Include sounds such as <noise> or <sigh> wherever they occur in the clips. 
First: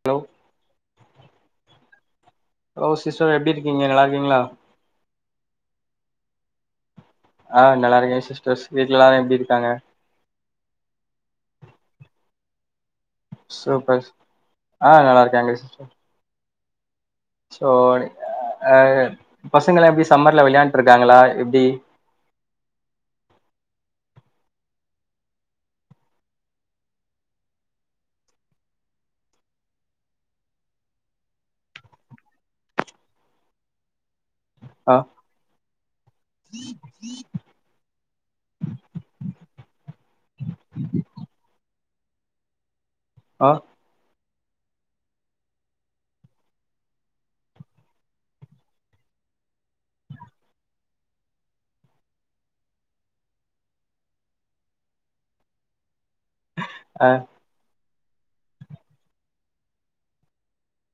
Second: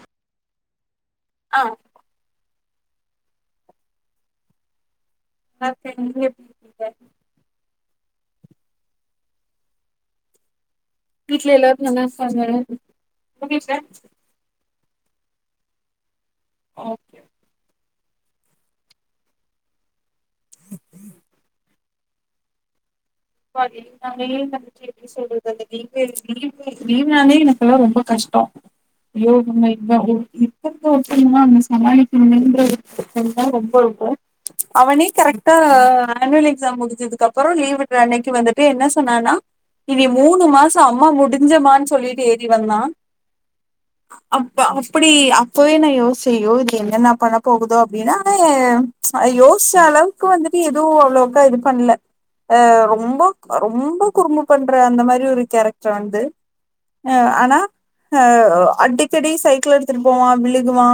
Hello ஆ hello sister எப்டி இருக்கீங்க நல்லா இருக்கீங்களா <unintelligible> ஆ நல்லா இருக்கேன் சிஸ்டர்ஸ் வீட்ல எல்லாரு எப்டி இருக்காங்க வீட்ல எல்லாரும் நல்லாருக்காங்க சூப்பர் ஸ் ஆ நல்லாருக்காங்க சிஸ்டர் ஓகே ஓனு ஆ பசங்களா எப்டி ஸ் சம்மர்ல விளையாண்ட்ருக்காங்களா எப்டி <unintelligible> எனக்குல்லாம் ரொம்ப கஷ்டோ அய்யோ <unintelligible> ஆ அவனே கரெக்டா ஆனுவல் எக்ஸாம் முடிஞ்சதுக்கு அப்புறோ லீவ் விட் து அன்னைக்கு வந்துட்டு என்ன சொன்னனா இனி மூணு மாசோ அம்மா முடிஞ்சமான்னு சொல்லிட்டு ஏறி வந்தா ஆ அ அப்ப அப்புடி அப்பவே நா யோஸ்சே அய்யோ இது என்னன்ன பண்ண போகுதோ அப்டின்னா ஆனா ஏ அ யோசிச்ச அளவுக்கு வந்துட்டு எதுவும் அவ்வளவுக்கா இது பண்ல ஆ ரொம்போக் ரொம்போ குறும்பு பண்ற அந்த மாரி ஒரு கேரக்ட்ரு வந் து ஆ அ ஆனா அ அடிக்கடி சைக்கிள் எடுத்துட்டு போவா விழுகுவா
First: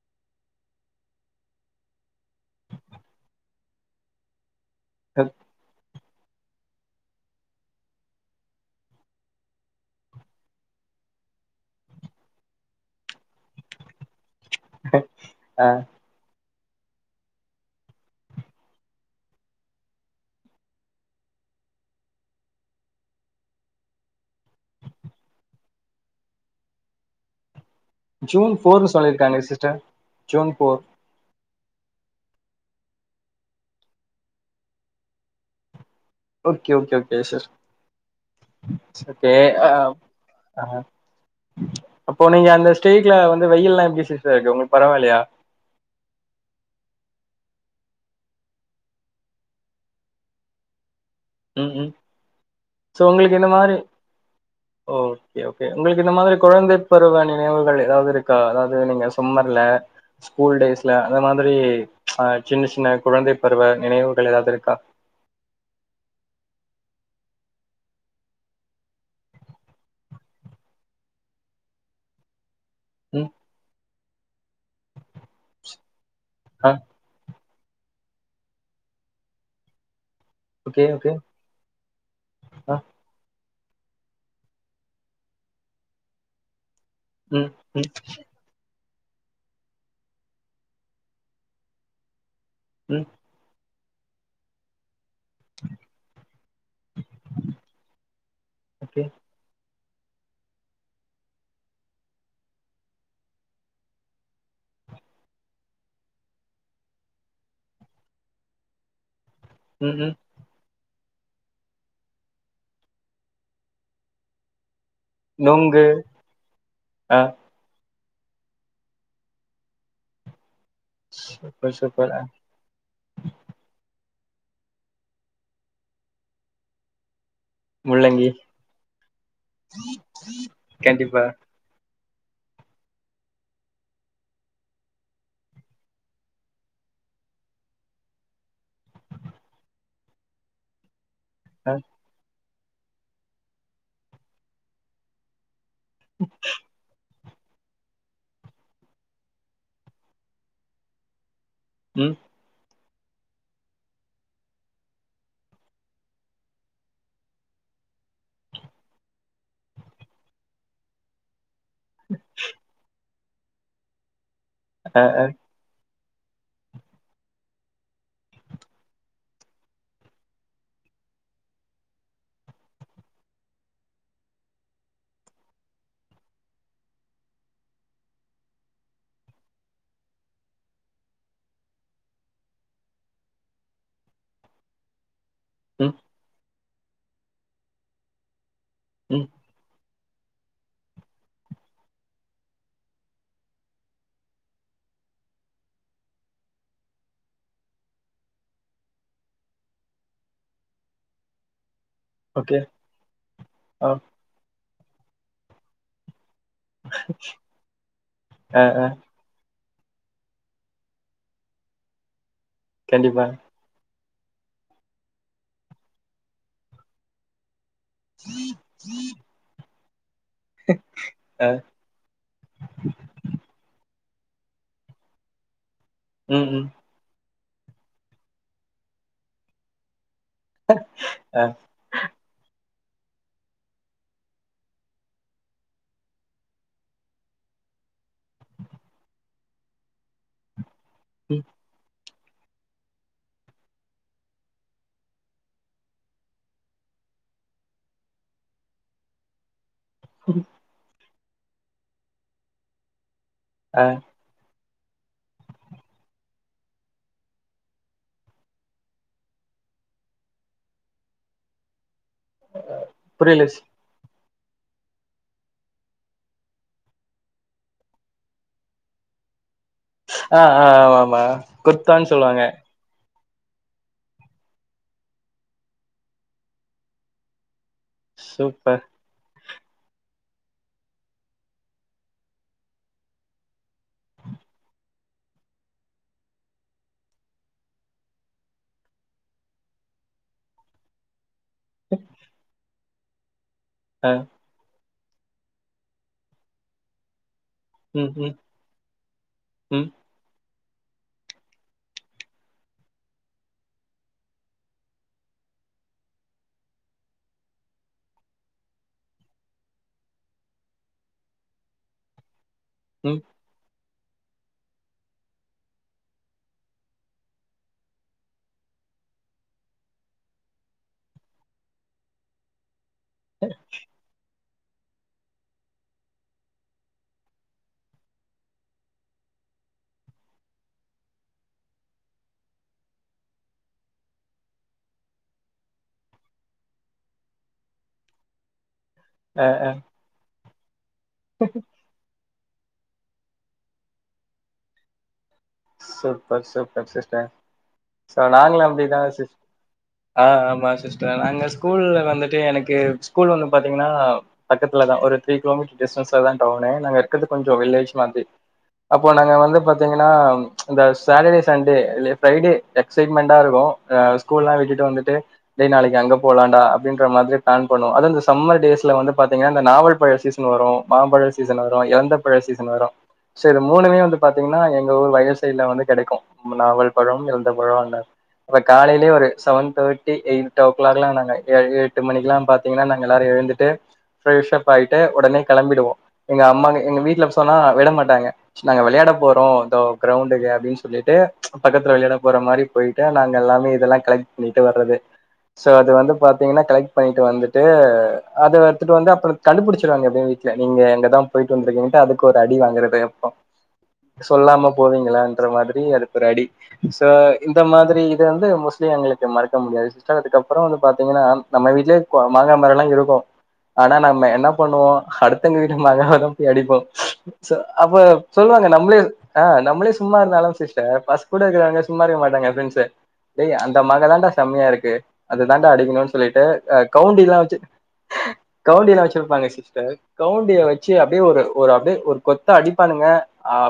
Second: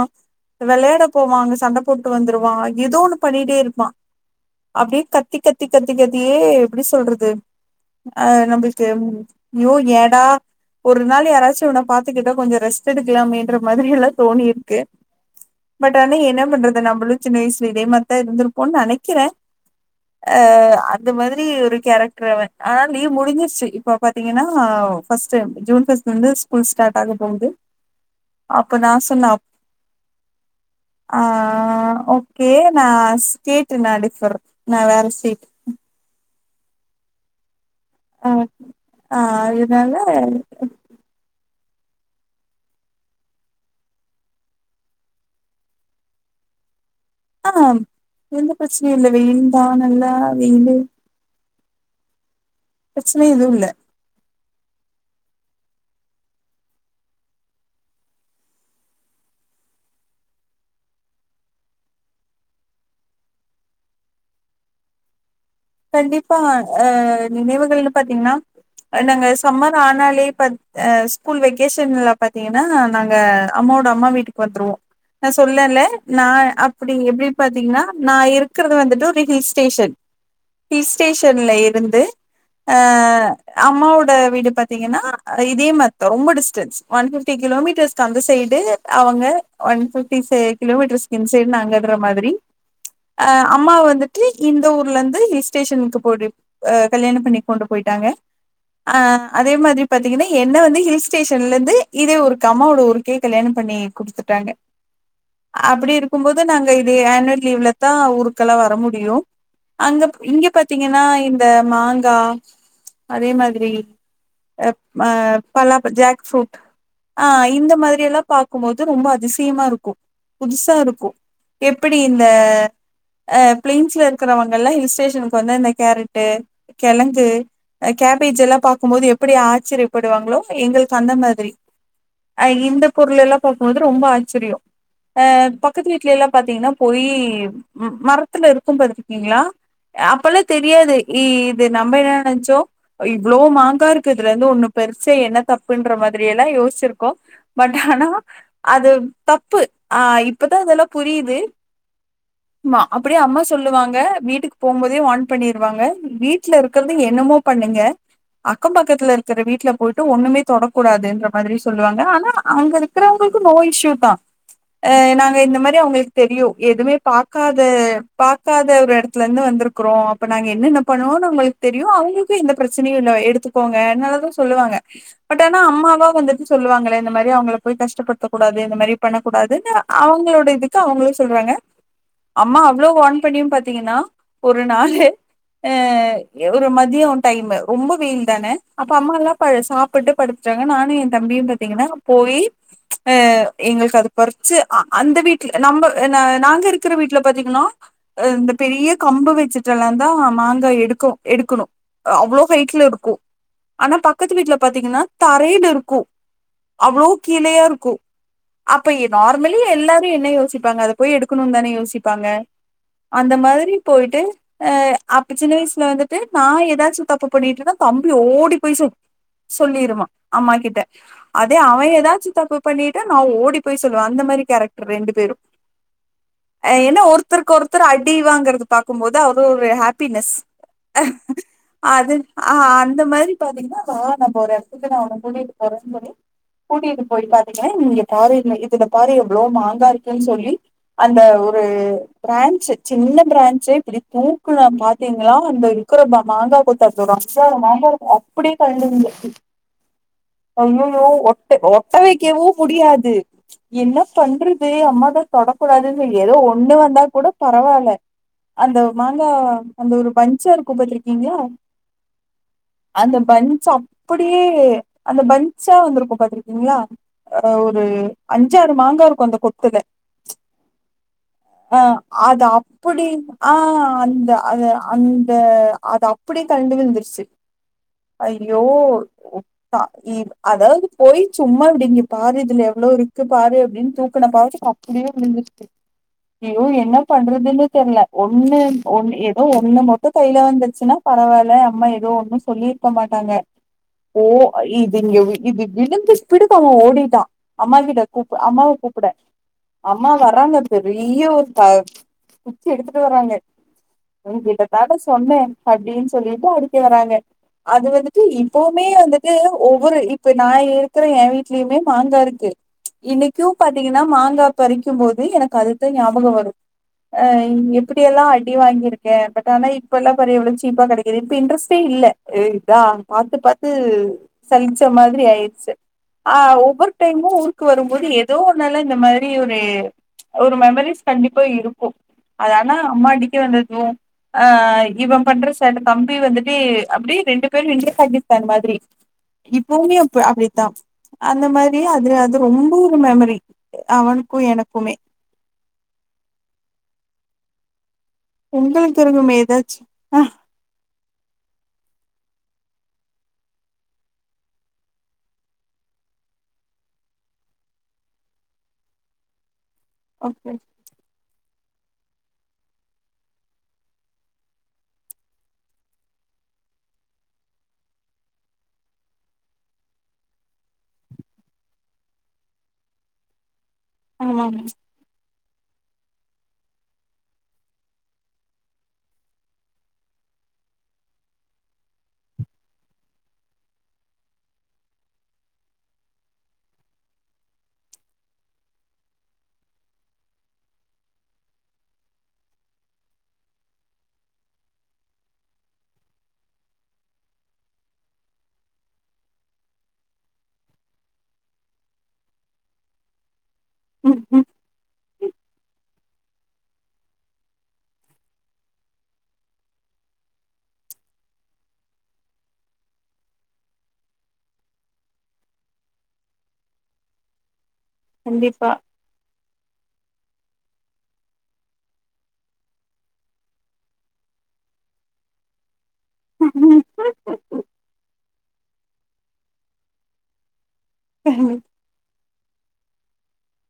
விளையாட போவா அங்க சண்ட போட்டு வந்துருவா ஏதோ ஒண்ணு பண்ணிட்டே இருப்பா அப்டியே கத்தி கத்தி கத் தியே எப்டி சொல்றது அ நம்புளுக்கு யோ ஏடா ஒரு நாள் யாராச்சு உன்ன பாத்துக்கிட்டா கொஞ்ச ரெஸ்ட் எடுக்கலாமேன்ற மாதுரி எல்லா தோனி இருக்கு ஆ பட் ஆனா என்ன பண்றது நம்பளு சின்ன வய்ல இதே மார்த்தா இருந்திருப்போ நெனக்கிற அ இந்த மாதிரி ஒரு கேரக்டர்ன் ஆனால் லீவ் முடிஞ்சிருச்சு இப்போ பாத்தீங்கன்னா ஃபர்ஸ்ட் ஜூன் ஃபஸ்ட் வந்து ஸ்கூல் ஸ்டாட் ஆக போகுது ஜூன் அப்ப போர்னு நான் சொன்ன சொல்லிருக்காங்க சிஸ்டர் ஜூன் போர் ஆ ஓகே நா ஸ்டேட்டு நா differ okay okay okay sir அ அ இதுனால ஆ அப்போ நீங்க அந்த ஸ்டேட்ல வந்து வெய்யல்லா எப்டி சிஸ்ட்ட இருக்கு உங்ளுக்கு பரவால்லையா ஆ எந்த ப்ரச்சனையு இல்ல வெய்யில் தா நல்லா வெய்லு ம் ம் சோ உங்ளுக் இந்த எதுவும் இல்ல மாரி ஓ கே ஓகே உங்களுக்கு இந்த மாதுரி குழந்தை பருவ நினைவுகள் ஏதாவ்து இருக்கா அதாவ்து நீங்க சும்மர்ல ஸ்கூல் டேஸ்ல அந்த மாதுரி அ சின்ன சின்ன குழந்தை பருவ நினைவுகள் ஏதாவ்து இருக்கா கண்டிப்பா அ நினைவுகள்னு பாத்தீங்கன்னா நாங்க சம்மர் ஆனாலே பத் ஸ்கூல் வெக்கேஷன்ல பாத்தீங்கன் நா நாங்க ம். அம்மாவோட அம்மா வீட்டுக் கந்ருவோ நா சொல்லேன்ல நா ஆ அப்டி எப்டி பாத்திங்னா நா இருக்கறது வந்துட்டு ஒரு hill station okay hill okay. ஸ்டேஷன்ல இருந்து ஆ. அ அம்மாவோட வீடு பாத்திங்கன்னா இதே மார்தா ரொம்ப டிஸ்டன்ஸ் ஒன் ஃபிப்டி ம். ம். கிலோமீட்டர்ஸ்க் அந்த சைட்டு அவங்கே ஒன் ஃபிப்டிஸ்சே கிலோமீட்டர்ஸ்க் இன்சைட் நாங்கே இருகிற மாதிரி ம். ச்ச ஆ அம்மா வந் த டீ இந்த ஊர்லந்து டேஷன்க்கு போட்ரேப் ஆ கல்யாணம் பண்ணிட் கொண்டு போயிட்டாங்கே ஆ ஓகே. அதே மாதிரி பாத்தீங்கனா என்னே வந்து ஹில் ஸ்டேஷன்லந்து இதே ஒருக்கம்மாவோட ஊருக்கே கல்யாணம் பண்ணி கொடுத்துட்டாங்கே அப்பிடி இருக்கும் போது நாங்கே இதே ஆனுவல் லீவ்லதா ஊருக்கெல்லா வர முடியு ம் ம் இங்கே பாத்தீங்கனா இந்த மாங்கா ச்ச அதே மாதிரி அ மா பலா நொங்கு. பழ்துக் ஜேக் ஃரூட் ஆ இந்த மாதிரி எல்லாம் பாக்கும்மோது ரொம்பா அதிசியமா இருக்கோ புதுஸ்சா இருக்கோ சூப்பர் எப்பிடி சூப்பர். அ இந்தே ஆ பிளைன்ஸ்ல இ கிற நமகெல்லா ஹில் ஸ்டே டுவு வந்து இந்த கேரட்டூ கெழங்கு அ முள்ளங்கி. கேபேஜ் எல்லா பாக்கும் போது எப்பிடி ஆச்சிரியப்படுவாங்ளோ எங்கெளுக் அந்தே கண்டிப்பா. மாதிரி அக இந்த பொருளெல்லா பாக்கும் மோது ரொம்பா ஆச்சிரியோ ஆ பக்கத் வீட்லே எல்லா பாத்தீங்கனா பொறீவு ம் மரத்துல இருக்கும் பாத்துயிருக்கீங்ளா அப்பல்லா தெரியாது இ இது அ. நம்பே என்னே நெச்சோ இவ்ளோ மாங்கா இருக்கு இதுலருந்து ஒண்ணு பெறிச்சா என்ன தப்பு அப்டின்ற மாதிரி எல்லா யோசிச்ருக்கோ பட் ஆனா அது தப்பு, ஆ இப்பதா இதெல்லா புரியுது ம் ஆமா அப்டியே அம்மா சொல்லுவாங்க வீட்டுக்கு போம்போதே வார்ன் பண்ணிருவாங்க வீட்ல இருக்றத என்னமோ பண்ணுங்க அக்கம் பக்கத்துல இருக்கிற வீட்ல போயிட்டு ஒண்ணுமே தொடக்கூடாதுன்ற மாதிரி சொல்லுவாங்க ஆனா அங்க இருக்கறவங்களுக் கு நோ இஷ்யூ தா, அ நாங்க இந்த மாரி அவங்களுக் தெரியு எதுமே பாக்காத பாகக்காத ஒரு எடத் த்துலந்து வந்துருக்குறோ அப்ப நாங்க என்னென்ன பண்ணுவோனு அவங்களுக்கு தெரியு அவங்களுக்கு எந்த பிரச்சனையு எடுத்துக்கோங்க நல்லாதா சொல்லுவாங்க, பட் ஆனா அம்மாவா வந்துட்டு சொல்லுவாங்களே இந்த மாரி அவங்கள போய் கஷ்டப்படுத்தக்க கூடாது இந்த மாரி பண்ணக்கூடாதுன்னு அவங்களோட இதுக்கு அவங்களு சொல்றாங்க அம்மா அவ்ளோ வார்ன் பண்ணியு பாத்தீங்கன்னா ஒரு நாளு ஆ ம். ஒரு மதியோ டைம்மு ரொம்ப வெயில் தான அப்ப அம்மா ம். எல்லா ப சாப் புட்டு படுத்துடாங்க நானு எ தம்பியு பாத்தீங்கன்னா போய் அ எங்களுக்கு அத பறிச்சு அ அந்த வீட்ல நம்ப ந நாங்க இருக்கிற வீட்ல பாத்தீங்கன்னா அ இந்த பெரிய கம்பு வச்சுட்டுல்லாந்தா மாங்கா எடுக்க எடுக்கணு அ அவ்ளோ ஓகே. ஹைட்ல இருக்கு, ஆ. ஆனா பக்கத்து வீட்ல பாத்தீங்கன்னா தரைல இருக்கு அவ்வளோ கீழேயா இருக்கும் அ அ. அப்ப நார்மல் வெளிய எல்லாரும் என்ன யோசிப்பங்க அத போய் எடுக்கணும்னு தான யோசிப்பாங்க கண்டிப்பா. அந்த மாதிரி போயிட்டு அஹ அப்ப சின்ன வயசுல வந்துட்டு நான் ஏதாச்ச சு தப்ப பண்ணட்டுனா தம்பி ஓடி போய் சொ சொல்லிருவான் <inaudible> அம்மா கிட்ட அ. அதே அவன் ஏதாச்சும் தப்பு பண்ணிட்டடா நான் ஓடி போய் சொல் அந்த மாரி கேரக்டர் ரெண்டு பேரும் ம். ம். அஹ் என்ன ஒருத் ஒருத்தருக்கு ஒருத்தர் அடி வாங்கிறது பாக்கும் போது அது ஒரு ஹாப் ஹாப்பினஸ் அ. அது ஆ அந் இந்த மாதிரி பாத்தீங்கன்னா வ நம்ம ஒரு இஷத்து நான் உன கூட்டிட்டு போறேன்னு சொல்லி கூட்டிகிட்டு போயி பாத்தீங்கன்னா நீங்க பாரு இ இதுல பாரு எவ்வளோ மாங்காய இருக்கன்னு சொல்லி அந்த ம். ஒரு பிராஞ்சு சின்ன பிராஞ் சே இப்படி தூக்குனா பாத்தீங்களா அந்த இருக்கிற மாங் மாங்கா கொத்து அதுல அஞ்சு ஆறு மாங்காய இருக்கு அப்படியே கழண்டு விழுந்துருச்சு ஐயயோ ஒட் ஒட்ட வைக்கவும் முடியாது ச்சு அ. என்ன பண்ற செரி அம்மாதான் தொடக்கூடாதுன்னு ஏதோ ஒண்ணு வந்தா கூட பரவாயில்ல அந்த ஒ மாங்கா அந்த ஒரு பஞ்சா இருக்கும் பாத்திருக்கிங்களா அந்த புரியல. பஞ்ச் அப் அப்படியே அந்த பஞ்ச்சா வந்திருக்கும் பாத்திருக்கீங்களா ஒரு அஞ்சாறு மாங்கா இருக்கும் அந்த கொத்து ஆஹ் ஆஹ் ஆமா ஆமா கொத்தான்னு சொல்லுவாங்க தீம் ஆஹ் அந்த அது அந்த அது அப்படியே கழண்டு விழுந்துருச்சு ஐயோ சூப்பர். ஒ அ இவ் அதாவது போய் சும்மா இப்படி இங்க பாரு இதுல எவ்ளோ இருக்கு பாரு அப்படின்னு தூக்கன பாவத்துக்கு அப்படியே விழுந்திருச்சு ஐயோ என்ன பண்றதுன்னு தெரியல ஒண்ணு ஒன்னு ஏதோ ஒண்ணு மட்டும் கையில வந்துருச்சுன்னா பரவாயில்ல த அம்மா ஏதோ ஒண்ணும் சொல்லி போ மாட்டாங்க அ. ஓ ஐ இங்க இது விழுந்து ஸ்பீடுக்கு அவன் ஓடிட்டான் அம்மா கிட்ட ம், ம், கூப்ப அம்மாவ கூப்பிட ம், அம்மா வர்றங்க பெரியா ஒரு த கு குச்சி எடுத்துட்டு வராங்க உ கிட்ட காட்ட சொன்னேன் அப்படின்னு சொல்லிட்டு அடிக்க வறாங்க அது வந்துட்டு இப்பவுமே வந்துட்டு ஒவ்வொரு இப்ப நான் இருக்கிற என் வீட்லயுமே மாங்கா இருக்கு ம். இன்னிக்கும் பாத் பாத்திங்கன்னா மாங்கா பறிக்கும் போது எனக்கு அதுதா ஞாபகம் வரும் அ எப்படியெல்லாம் அடி வாங்கியிருக்கே பட் ஆனா இப்ப எல்லாம் பாறேன் எவ்வளோ சீப்பா கிடைக்கிது இப்ப இன்ட்ரெஸ்ட்டே இல்லை இதா பாத்து பாத்து சலிச்ச மாதிரி ஆயிருச்சு ஆ ஒவ்வொரு டைமும் ஊருக்கு வரும்போது ஏதோ ஒன்னால இந்த மாதிரி ஒரு ஒரு மெமரிஸ் கண்டிப்பா இருக்கும் அது ஆனா அம்மா அடிக்கே வந்ததும் ஆ இவன் பண்ற சேட்ட தம்பி வந்துட்டு அப்படியே ரெண்டு பேரும் இந்திய பாக்கிஸ்தான் மாதிரி அ, அ. இப்போவுமே அப்ப அப்டி த அந்த மாரி அது ரொம்ப ஒரு மெமரி அவனுக்கும் எனக்குமே சூப்பர் சூப்பர் சிஸ்டர் சோ நாங்களும் அப்படிதா உங்களுக்கு சிஸ் இருக்குமே ஏதாச்சு ஆ ஆஹ் ஆமா சிஸ்டர் நாங்க ஸ்கூல்ல வந்து ட்டு எனக்கு ஸ்கூல் வந்து பாத்திங்கனா பக்கத்துல தான் ஒரு த்ரீ கிலோமீட்டர் டிஸ்டன்ஸ்லதா டவுனு நாங்க இருக்கறது வில்ஏஜ் மாதிரி அப்போ நாங்க வந்து பாத்தி பாத்தீங்கன்னா ஓகே அந்த சாட்டர்டே சண்டேல பிரைடே எச்சைட்மெண்ட் ஆ இருக்கும் ஸ்கூல் எல்லா விட்டுட்டு வந்துட்டு டே நாளைக்கு அங்க போலாம் டா அப்படின்ற மாதிரி பிளான் பண்ணுவோம் அதும் இந்த சம்மர் டேஸ்ல வந்து பாத்திங்கனா நாவல்பழ சீசன் வரும் மாம்பழ சீசன் வரும் எலந்த பழ சீசன் வரும் சோ மூணுமே வந்து ஆமாங்க பாத்தீங்கன்னா எங்க ஊர் வய ல வந்து கெடைக்கும் நாவல் பழம் இலந்த பழம் அப்ப காலையிலயே ஒரு seven thirty eight o'clock எல்லாம் நாங்க எட்டு மணிக்கு எல்லாம் பாத்தீங்கன்னா நாங்க எல்லாரும் எழுந்துட்டு்ப் ஃப்ரெஷுப் ஆயிட்டு உடனே கிளம்பிடுவோம் எங்க அம்மா எங்க வீட்டுல சொன்னா விட மாட்டாங்க நாங்க விளையாட போறோ இதோ கிரௌண்டுக்கு அப்டின்னு சொல்லிட்டு ப பக்கத்துல வெளையாட போற மாரி பொய்ட்டு நாங்க எல்லாமே இதெல்லா கலெக்ட் பண்ணிட்டு வர்றது சோ அது வந்து பாத்தீங்ன்னா கலெக்ட் பண்ணிட்டு வந்துட்டு அத எடுத்துட்டு வந்து அப்றோ கண்டுபுடிச்சிருவாங்க வீட்ல எப்டியு நீங்க எங்கதா போயிட்டு வந்திருக்கீங்கட்டு அதுக்கு ஒரு அடி வாங்றது அப்பே ம் ம், சொல்லாம போறிங்லான்ற மாதுரி அதுக்கு அருட் அடி சோ இந்த மாதிரி இத வந்து மோஸ்லி எங்களுக்கு மறக்க முடியாது அதுகப்றோ வந்து பாத்தீங்ன்னா நம்ம வீட்லயே மாங்கா மரோல்லா இருக்கு ஆனா நம்ம என்ன பண்ணுவோ அடுத்தவங்க வீட்டு மாங்காவதா போய் அடிப்போ அப்ப சொல்லுவாங்க கண்டிப்பா நம்ளே நம்ளே சும்மா இருந்தாலு சிஸ்டர் பச கூட இருக்ரவங்க சும்மா இருக்க மாட்டாங்க என் ஃப்ரெண்ட்ஸ் ஏய் அந்த மாங்கா தாடா செம்மைய இருக்கு அது தாடா அடிக்கணு சொல்லிட்டு கவுண்டில்லா வச்சு கவுண்டியல்லா வச்சிருப்பாங்க சிஸ்டர் கவுண்டிய வச் சி அப்டியே ஒரு அப்டியே ஒரு கொத்தா அடிப்பானுங்க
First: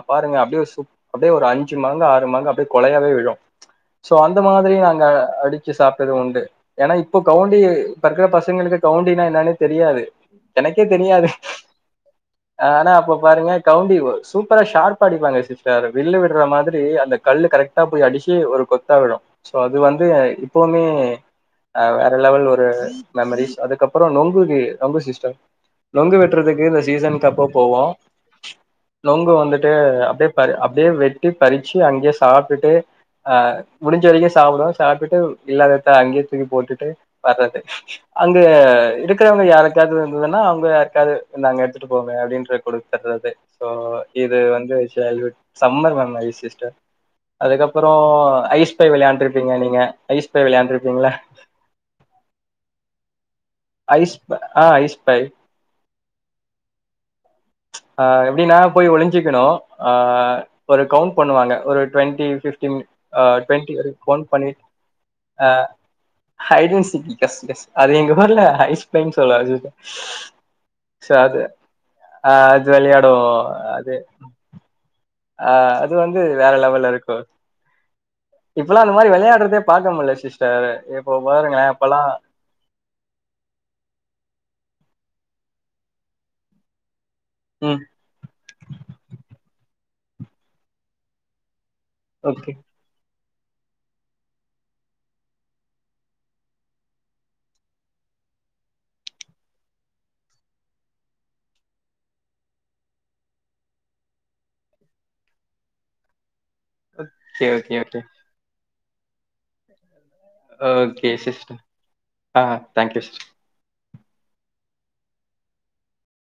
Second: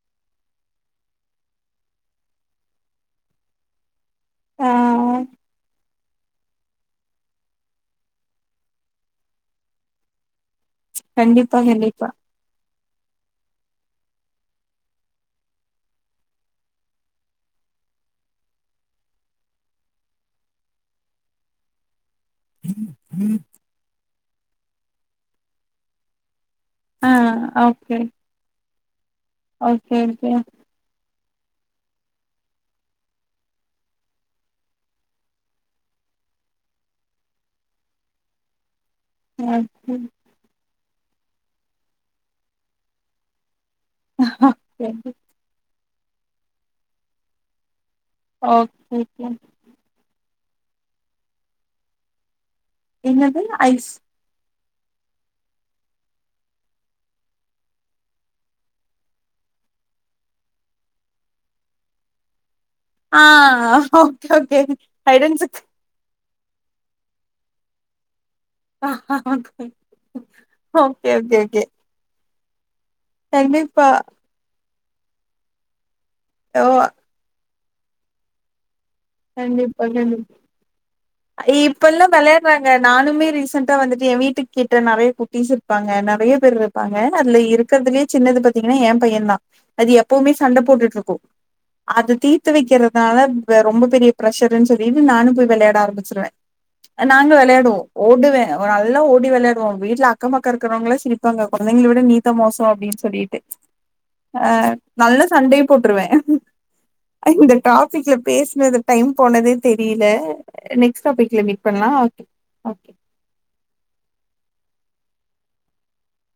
பாருங்க அ ப்ப அப்டியே ஒரு அஞ்சு மாங்க ஆறு மாங்க அப்டியே கொழையாவே விழும் சோ அந்த ஆ மாதிரி நாங்க அடிச்சு சாப்டது உண்டு ஏன்னா இப்போ கவுண்டி இப்ப இருக்ற பசங்களுக்கு கவுண்டினா என்னனே தெரியாது எனக்கே தெரியாது கண்டிப்பா கண்டிப்பா ஆ ஆனா இப்போ பாருங்க கவுண்டி சூப்பரா ஷார்பா அடிப்பாங்க சிஸ்டர் வில் விட்ற மாதிரி அந்த கல்லு கரெக்டா போய் அடிச்சு ஒரு கொத்தா விழு சோ அது வந்து இப்பவுமே வேறலெவல் ஒரு மெமரிஸ் அதுக்கப்றோ நொங்கு வி நொங்கு சிஸ்டர் நொங்கு வெட் வெற்றதுக்கு அந்த ஆ சீசனுக்கு அப்போ போவோ ஓகே நொங்கு வந்துட்டு ஓகே அப்டியே ஓகே ப அப்டியே வெட் படி றிச்சு அங்கேயே சாப்டுட்டு அ முடிஞ்ச வரைக்கு சாப்டுவோ சாப்டுட்டு இல்லாதத அங்கயே தூக்கி போட்டுட்டு வர்றது அங்க இருக்றவங்க ஓகே யாருக்காவது இருந்துதுன்னா அவுங்க காது இந்தாங்க எடுத்துட்டு போங்க அப்டின்ற குடுக்கறது அது சோ இது வந்து சைல்டு ஹூட் சம்மர் வந்து னாவே சிஸ்டர் அதுக்கப் பறோ ஐஸ் பாய் ஓகே ஓகே. வெளையாண்டுருப்பீங்க நீங்க ஐஸ் பாய் வெளையாண்ட்ருப்பீங்கல ஐஸ் பா ஆ, ஐஸ் பாய் அ, எப்டினா போய் ஒளிஞ்சுக்கணு அ ஒரு கவுண்ட் பண்ணுவாங்க ஒரு டுவென்டி ஃபிஃப் ஆ okay okay hide and seek hide and seek yes yes அது எங்க வரல்ல ஐஸ் பாய்ன்னு சொல்லு அதுதா ஓகே சே அத ஓகே ஓகே அது வெளையாடுவோ கண்டிப்பா அது ஆ அது வந்து வேற ஓ லெவல்ல இருக்கு கண்டிப்பா பார்க்க முடியல கண்டிப் சிஸ்டர் இப்போ பாருங்களேன் இப்பல்லா அப்பெல்லாம் வெளையாடுறாங்க நானுமே ரீசண்டா வந்துட்டு ஏ வீட்டுக் கிட்ட நெறைய குட்டிஸ் இருப்பாங்க நெறைய பேர் இருப்பாங்க அதுல ம் இருக்கிறதுலயே சின்னது பாத்தீங்கன்னா ஏ பையந்தா அது எப்பவுமே சண்ட போட்டுட்டு இருக்கு அத தீத்து ஓகே வக்கிறதுனால வே ரொம்ப பெரிய பிர்ஷர்ருன்னு சொல்லிட்டு நானு போய் வெளையாட ஆரம்பிச்சிருவே நாங்க வெளையாடுவோ ஓடுவே நல்லா ஓடி வெளையாடுவோ வீட்ல அக்கம் பக்கம் இருக்கிறவங்களா சிரிப்பாங்க கொழந்தைங்கள விட நீத்தா மோசோ அப்டின் சொல்லிட்டு ஆ நல்லா சண்டையு போட்டுருவே ஓகே இந்த ஓகே ஓகே டாபிக்ல பேசினது டைம் போனதே தெரிய்ல ஆ நெக்ஸ்ட் ஓகே டாப்பிக்ல சிஸ்டர் மீட் பண்லா ஓகே ஆ ஓகே தேங்க்யூ சிஸ்டர்